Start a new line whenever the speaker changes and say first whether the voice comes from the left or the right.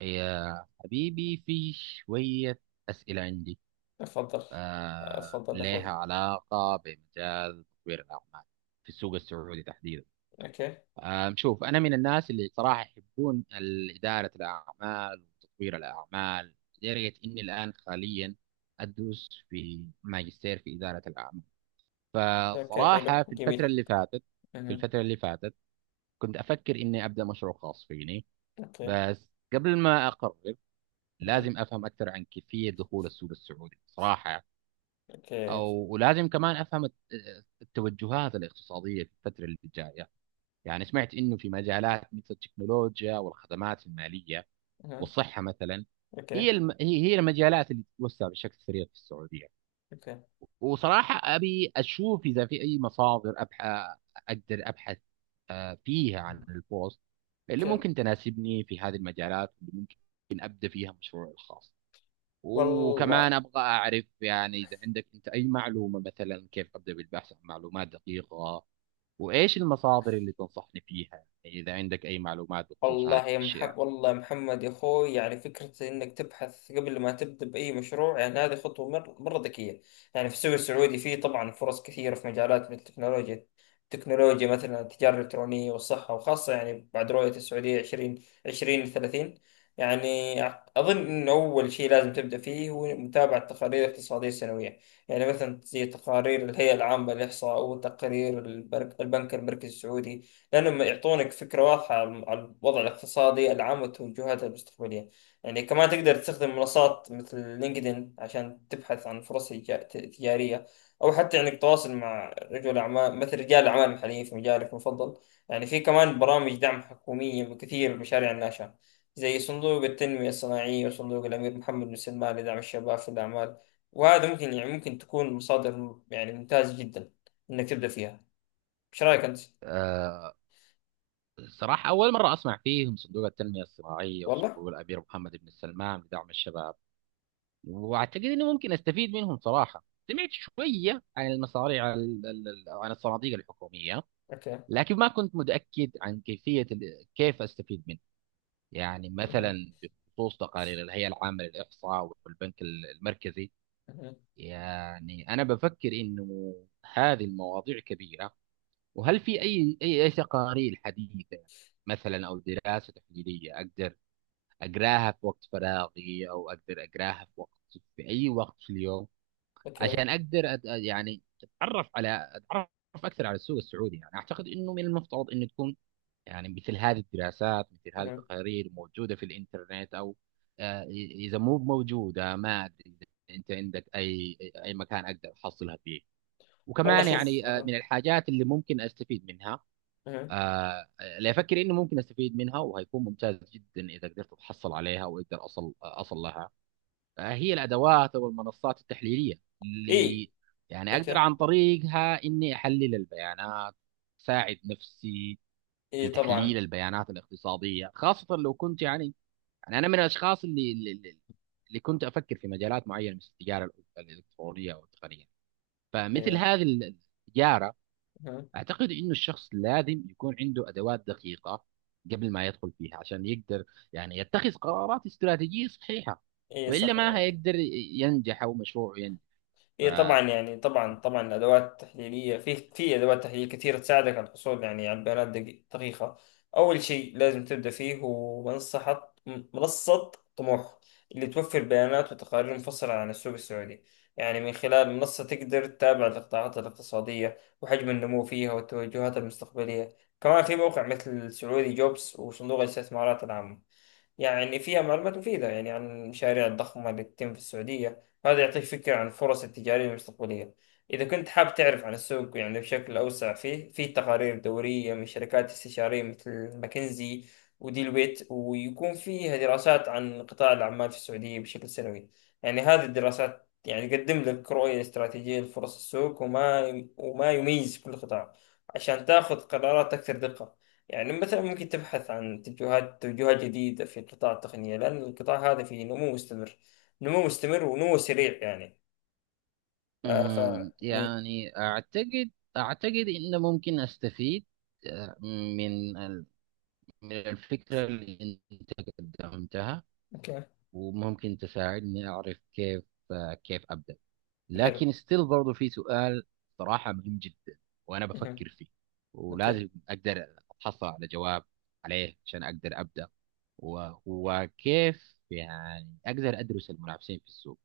right: يا حبيبي، في شوية أسئلة عندي،
left: اتفضل. اتفضل يا اخوي.
right: لها علاقة بمجال تطوير الأعمال في السوق السعودي تحديدا.
left: اوكي.
right: شوف، أنا من الناس اللي صراحة يحبون إدارة الأعمال وتطوير الأعمال، لدرجة إني الآن حاليا أدرس في ماجستير في إدارة الأعمال.
left: اوكي، حلو،
right: فصراحة في الفترة
left: جميل.
right: اللي فاتت في
left: اها.
right: الفترة اللي فاتت كنت أفكر إني أبدأ مشروع خاص فيني.
left: اوكي.
right: بس قبل ما أقرر لازم
left: اها.
right: افهم اكثر عن كيفيه دخول السوق السعودي صراحه يعني.
left: اوكي.
right: او ولازم كمان افهم التوجهات الاقتصاديه في الفتره اللي جايه. يعني سمعت انه في مجالات مثل التكنولوجيا والخدمات الماليه
left: اها.
right: والصحه مثلا.
left: اوكي.
right: هي المجالات اللي تتوسع بشكل سريع في السعوديه.
left: اوكي.
right: وصراحه ابي اشوف اذا في اي مصادر اقدر ابحث فيها عن البوست اللي
left: اوكي.
right: ممكن تناسبني في هذه المجالات، واللي ممكن ابدا فيها مشروعي الخاص. وكمان
left: والله.
right: ابغى اعرف يعني اذا عندك انت اي معلومه، مثلا كيف ابدا بالبحث عن معلومات دقيقه، وايش المصادر اللي تنصحني فيها اذا عندك اي معلومات بخصوص هذه
left: والله يا
right: الاشياء.
left: محمد، والله محمد يا اخوي، يعني فكرة انك تبحث قبل ما تبدأ بأي مشروع، يعني هذه خطوة مرة ذكية. يعني في السوق السعودي فيه طبعا فرص كثيرة في مجالات مثل التكنولوجيا، مثلا التجارة الإلكترونية والصحة، وخاصة يعني بعد رؤية السعودية 2030. يعني أظن أن أول شيء لازم تبدأ فيه هو متابعة تقارير اقتصادية سنوية، يعني مثلا زي تقارير الهيئة العامة للإحصاء وتقارير البنك المركزي السعودي، لأنهم يعطونك فكرة واضحة عن الوضع الاقتصادي العام والتوجهات المستقبلية. يعني كمان تقدر تستخدم منصات مثل لينكدين عشان تبحث عن فرص تجارية، أو حتى إنك تتواصل مع رجل أعمال، مثل رجال أعمال محليين في مجالك المفضل. يعني في كمان برامج دعم حكومية بكثير مشاريع الناشئة، زي صندوق التنمية الصناعية وصندوق الأمير محمد بن سلمان لدعم الشباب في الأعمال. وهذا ممكن، يعني ممكن تكون مصادر يعني ممتازة جدا إنك تبدأ فيها. إيش رأيك أنت؟
right: أه صراحه اول مره اسمع فيهم صندوق التنميه الصناعيه
left: والله؟
right: وصندوق الامير محمد بن سلمان لدعم الشباب، واعتقد اني ممكن استفيد منهم صراحه. سمعت شويه عن المصاريع عن الصناديق الحكوميه،
left: أوكي.
right: لكن ما كنت متاكد عن كيفيه كيف استفيد منها. يعني
left: مهم.
right: مثلا بخصوص تقارير الهيئة العامة للإحصاء والبنك المركزي،
left: مهم.
right: يعني أنا بفكر إنه هذه المواضيع كبيرة، وهل في أي تقارير حديثة مثلا أو دراسة تحليلية أقدر أقراها في وقت فراغي، أو أقدر أقراها في وقت، في أي وقت في اليوم،
left: اوكي.
right: عشان أقدر يعني أتعرف أكثر على السوق السعودي. يعني أعتقد إنه من المفترض إنه تكون، يعني مثل هذه الدراسات مثل هذه
left: مهم.
right: التقارير موجودة في الإنترنت أو آه، إذا مو موجودة ما أدري إذا أنت عندك أي أي مكان أقدر أحصلها فيه.
left: والله
right: وكمان
left: شوف.
right: يعني،
left: اها.
right: من الحاجات اللي ممكن أستفيد منها،
left: اها.
right: آه، اللي أفكر إنه ممكن أستفيد منها وهيكون ممتاز جدا إذا قدرت أتحصل عليها وأقدر أصل لها، هي الأدوات أو المنصات التحليلية
left: اي.
right: اللي يعني أقدر
left: اوكي.
right: عن طريقها إني أحلل البيانات، ساعد نفسي
left: اي
right: في
left: طبعا.
right: تحليل البيانات الاقتصادية، خاصة لو كنت يعني، يعني أنا من الأشخاص اللي اللي كنت أفكر في مجالات معينة مثل التجارة الإلكترونية أو التقنية، فمثل
left: اوكي.
right: التجارة
left: مهم.
right: أعتقد إنه الشخص لازم يكون عنده أدوات دقيقة قبل ما يدخل فيها عشان يقدر يعني يتخذ قرارات استراتيجية صحيحة،
left: اي
right: وإلا
left: صح
right: ما
left: يعني.
right: هيقدر ينجح أو مشروعه ينجح. ف
left: هي طبعا يعني طبعا طبعا الادوات التحليليه في ادوات تحليل كثير تساعدك على الحصول يعني على البيانات دقيقه. اول شيء لازم تبدا فيه هو منصه طموح، اللي توفر بيانات وتقارير مفصله عن السوق السعودي. يعني من خلال منصه تقدر تتابع القطاعات الاقتصاديه وحجم النمو فيها والتوجهات المستقبليه. كمان في موقع مثل سعودي جوبس وصندوق الاستثمارات العامه، يعني فيها معلومات مفيدة يعني عن المشاريع الضخمة اللي تتم في السعودية، وهذا يعطيك فكرة عن الفرص التجارية المستقبلية. إذا كنت حاب تعرف عن السوق يعني بشكل أوسع، فيه في تقارير دورية من شركات استشارية مثل ماكنزي وديل ويت، ويكون فيها دراسات عن قطاع الأعمال في السعودية بشكل سنوي. يعني هذه الدراسات يعني تقدم لك رؤية استراتيجية لفرص السوق، وما يميز كل قطاع، عشان تاخذ قرارات أكثر دقة. يعني مثلا ممكن تبحث عن توجهات جديدة في قطاع التقنية، لأن القطاع هذا فيه نمو مستمر، ونمو سريع يعني. آه ف إيه.
right: يعني أعتقد إنه ممكن أستفيد من من الفكرة اللي أنت قدمتها،
left: أوكي.
right: وممكن تساعدني أعرف كيف كيف أبدأ.
left: حلو.
right: لكن ستيل برضو في سؤال صراحة مهم جدا وأنا
left: مهم.
right: بفكر فيه،
left: أوكي.
right: ولازم أقدر أتحصل على جواب عليه عشان أقدر أبدأ، وهو كيف يعني أقدر أدرس المنافسين في السوق.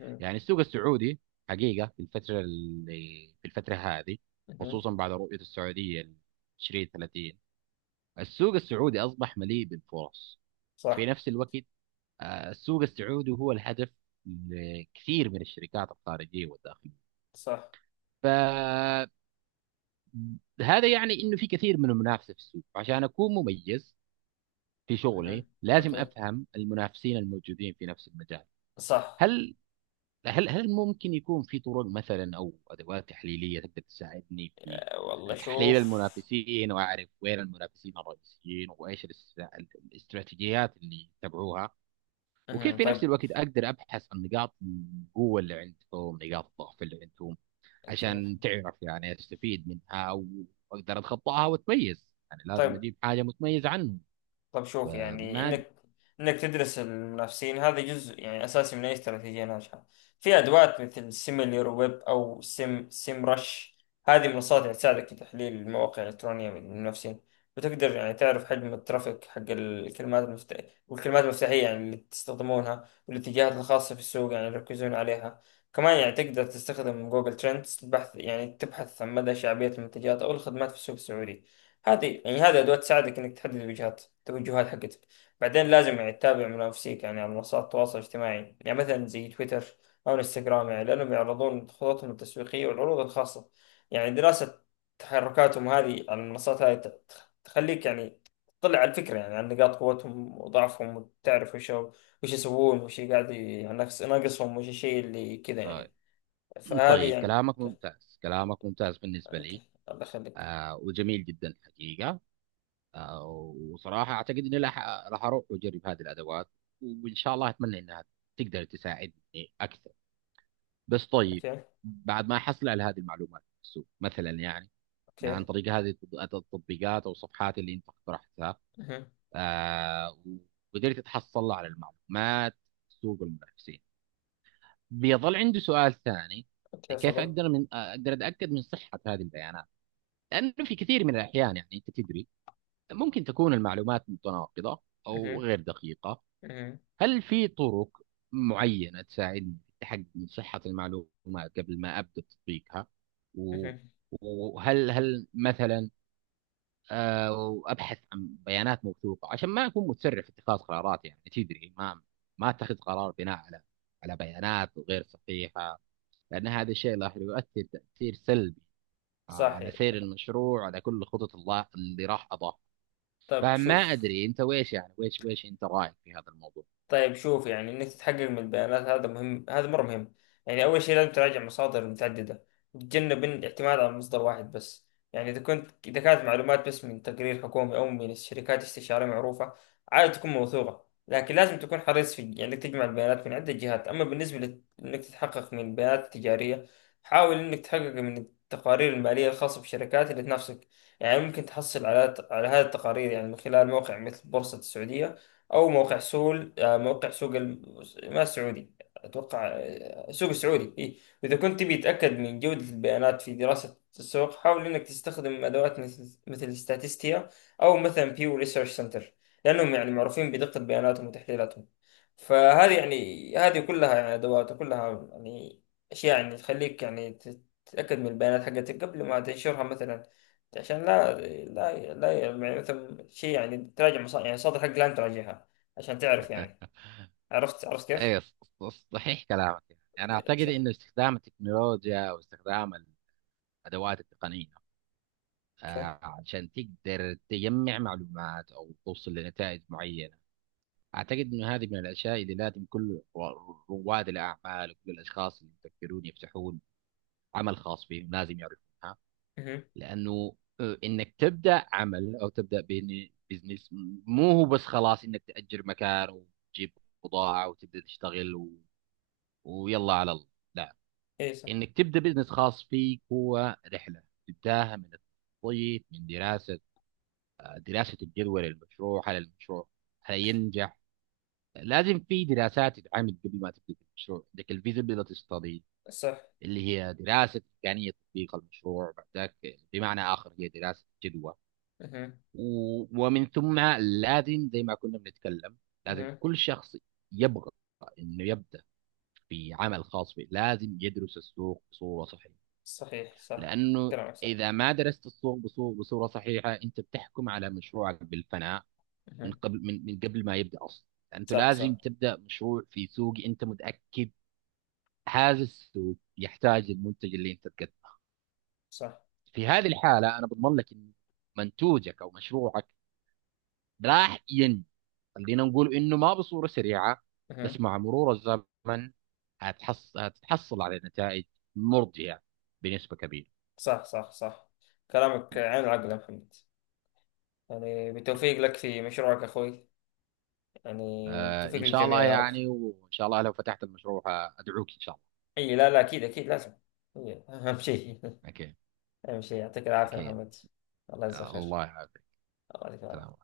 left: مهم.
right: يعني السوق السعودي حقيقة في الفترة هذه،
left: مهم.
right: خصوصا بعد رؤية السعودية 2030، السوق السعودي أصبح مليء بالفرص. في
left: صح.
right: نفس الوقت السوق السعودي هو الهدف لكثير من الشركات الخارجية والداخلية،
left: صح.
right: فهذا يعني أنه في كثير من المنافسة في السوق. عشان أكون مميز في شغلي
left: مهم.
right: لازم
left: أوكي.
right: أفهم المنافسين الموجودين في نفس المجال.
left: صح.
right: هل هل ممكن يكون في طرق مثلا أو أدوات تحليلية تقدر تساعدني في
left: والله
right: تحليل
left: شوف.
right: المنافسين، وأعرف وين المنافسين الرئيسيين وإيش الاستراتيجيات اللي يتبعوها، وكيف
left: مهم.
right: في
left: طيب.
right: نفس الوقت اقدر ابحث عن نقاط القوه اللي عندهم، نقاط الضعف اللي عندهم،
left: أوكي.
right: عشان تعرف يعني استفيد منها واقدر اتخطاها واتميز. يعني لازم
left: طيب.
right: اجيب حاجه متميز عنهم.
left: طب شوف، يعني
right: فما
left: انك تدرس المنافسين، هذا جزء يعني اساسي من اي استراتيجيه ناجحه. في ادوات مثل سيميلير ويب او سيم رش، هذه منصات يعني تساعدك في تحليل المواقع الالكترونيه من المنافسين. وتقدر يعني تعرف حجم الترافيك حق الكلمات المفتاحية، والكلمات المفتاحيه يعني اللي تستخدمونها، والاتجاهات الخاصه في السوق يعني يركزون عليها. كمان يعني تقدر تستخدم جوجل ترندز بحث، يعني تبحث عن مدى شعبيه المنتجات او الخدمات في السوق السعودي. هذه يعني هذه ادوات تساعدك انك تحدد التوجهات حقتك. بعدين لازم يعني تتابع منافسيك يعني على منصات التواصل الاجتماعي، يعني مثلا زي تويتر او انستغرام، يعني لانهم يعرضون خططهم التسويقيه والعروض الخاصه. يعني دراسه تحركاتهم هذه على المنصات هذه تخليك يعني تطلع على الفكره يعني عن نقاط قوتهم وضعفهم، وتعرف وش يسوون، وش قاعد يعني ناقصهم، وش الشيء اللي كذا يعني. فهذه
right: طيب،
left: يعني. اوكي.
right: كلامك ممتاز بالنسبه لي
left: اوكي الله يخليك.
right: وجميل جدا حقيقه. آه وصراحه اعتقد اني راح اروح واجرب هذه الادوات، وان شاء الله اتمنى انها تقدر تساعدني اكثر. بس طيب،
left: اوكي.
right: بعد ما احصل على هذه المعلومات في السوق مثلا، يعني يعني
left: اوكي.
right: عن طريق هذه التطبيقات او الصفحات اللي انت اقترحتها،
left: مهم.
right: آه وقدرت اتحصل على المعلومات، سوق المنافسين، بيظل عندي سؤال ثاني:
left: اوكي.
right: كيف
left: صدق.
right: اقدر اقدر اتاكد من صحه هذه البيانات؟ لانه في كثير من الاحيان يعني انت تدري ممكن تكون المعلومات متناقضه او غير دقيقه.
left: مهم.
right: هل في طرق معينه تساعدني في التحقق من صحه المعلومات قبل ما ابدا تطبيقها؟ و-
left: مهم.
right: وهل مثلا وابحث عن بيانات موثوقه عشان ما اكون مسرع في اتخاذ قرارات، يعني تدري ما ما اتخذ قرار بناء على على بيانات غير صحيحه، لان هذا الشيء راح يؤثر تاثير سلبي على
left: صحيح.
right: سير المشروع، على كل خطط الله اللي راح اضاف.
left: طب
right: فما
left: شوف.
right: ادري انت ويش يعني ويش انت رايك في هذا الموضوع.
left: طيب شوف، يعني انك تتحقق من البيانات، هذا مهم، هذا مره مهم. يعني اول شيء لازم تراجع مصادر متعدده، وتتجنب الاعتماد على مصدر واحد بس. يعني اذا كنت، اذا كانت معلومات بس من تقرير حكومي او من شركات استشاريه معروفه، عادة تكون موثوقه، لكن لازم تكون حريص في يعني انك تجمع البيانات من عده جهات. اما بالنسبه انك تتحقق من البيانات التجاريه، حاول انك تحقق من التقارير الماليه الخاصه بالشركات اللي تنافسك. يعني ممكن تحصل على هذه التقارير يعني من خلال موقع مثل بورصه السعوديه، او موقع سول، موقع سوق ما السعودي، اتوقع، سوق السعودي إيه. واذا كنت تبي تتاكد من جوده البيانات في دراسه السوق، حاول انك تستخدم ادوات مثل ستاتستيا، او مثلا بيو ريسيرش سنتر، لانهم يعني معروفين بدقه بياناتهم وتحليلاتهم. فهذه يعني هذه كلها يعني ادوات، وكلها يعني اشياء يعني تخليك يعني تتاكد من البيانات حقتك قبل ما تنشرها مثلا، عشان لا، لا لا يعني مثلا شيء يعني تراجع مصادر، يعني المصادر حق لا تراجعها، عشان تعرف يعني. عرفت كيف؟
right: اي ص- صحيح كلامك. يعني انا اعتقد
left: صح.
right: انه استخدام التكنولوجيا واستخدام الادوات التقنيه
left: اوكي.
right: عشان تقدر تجمع معلومات او توصل لنتائج معينه، أعتقد إنه هذه من الأشياء اللي لازم كل رواد الأعمال وكل الأشخاص اللي يفكرون يفتحون عمل خاص بهم لازم يعرفونها.
left: اها.
right: لأنه إنك تبدأ عمل أو تبدأ بزنس، مو هو بس خلاص إنك تأجر مكان وتجيب بضاعة وتبدأ تشتغل و... ويلا على الله، لا.
left: اي صح.
right: إنك تبدأ بزنس خاص فيك هو رحلة، تبداها من التخطيط، من دراسة دراسة الجدوى للمشروع، هل المشروع هينجح. لازم في دراسات تتعمل قبل ما تبدا المشروع، عندك الفيزابيلتي ستادي
left: صح.
right: اللي هي دراسه امكانيه تطبيق المشروع، بعدك بمعنى اخر هي دراسه جدوى.
left: اها.
right: ومن ثم لازم زي ما كنا بنتكلم لازم
left: اها.
right: كل شخص يبغى انه يبدا في عمل خاص به لازم يدرس السوق بصوره صحيحه،
left: صحيح صح.
right: لانه
left: كلامك صح.
right: اذا ما درست السوق بصوره صحيحه انت بتحكم على مشروعك بالفناء من
left: اها.
right: قبل، من قبل ما يبدا اصلا. انت
left: صح
right: لازم
left: صح
right: تبدا مشروع في سوق انت متاكد هذا السوق يحتاج المنتج اللي انت تقدمه.
left: صح.
right: في هذه الحاله انا بضمن لك ان منتوجك او مشروعك راح ينمو، خلينا نقول انه ما بصوره سريعه
left: اها.
right: بس مع مرور الزمن هتتحصل على نتائج مرضيه بنسبه كبيره.
left: صح صح صح. كلامك عين العقل يا محمد. يعني بالتوفيق لك في مشروعك اخوي. يعني
right: آه،
left: بالتوفيق
right: ان شاء
left: للجميع
right: الله
left: يا رب.
right: يعني، وان شاء الله لو فتحت المشروع ادعوك ان شاء الله.
left: اي لا لا، اكيد اكيد لازم. إي، اهم شيء
right: اكيد،
left: اهم شيء. يعطيك العافيه يا
right: اكيد.
left: محمد. الله يجزاك خير.
right: الله يعافيك.
left: الله
right: سلام.
left: يجزاك.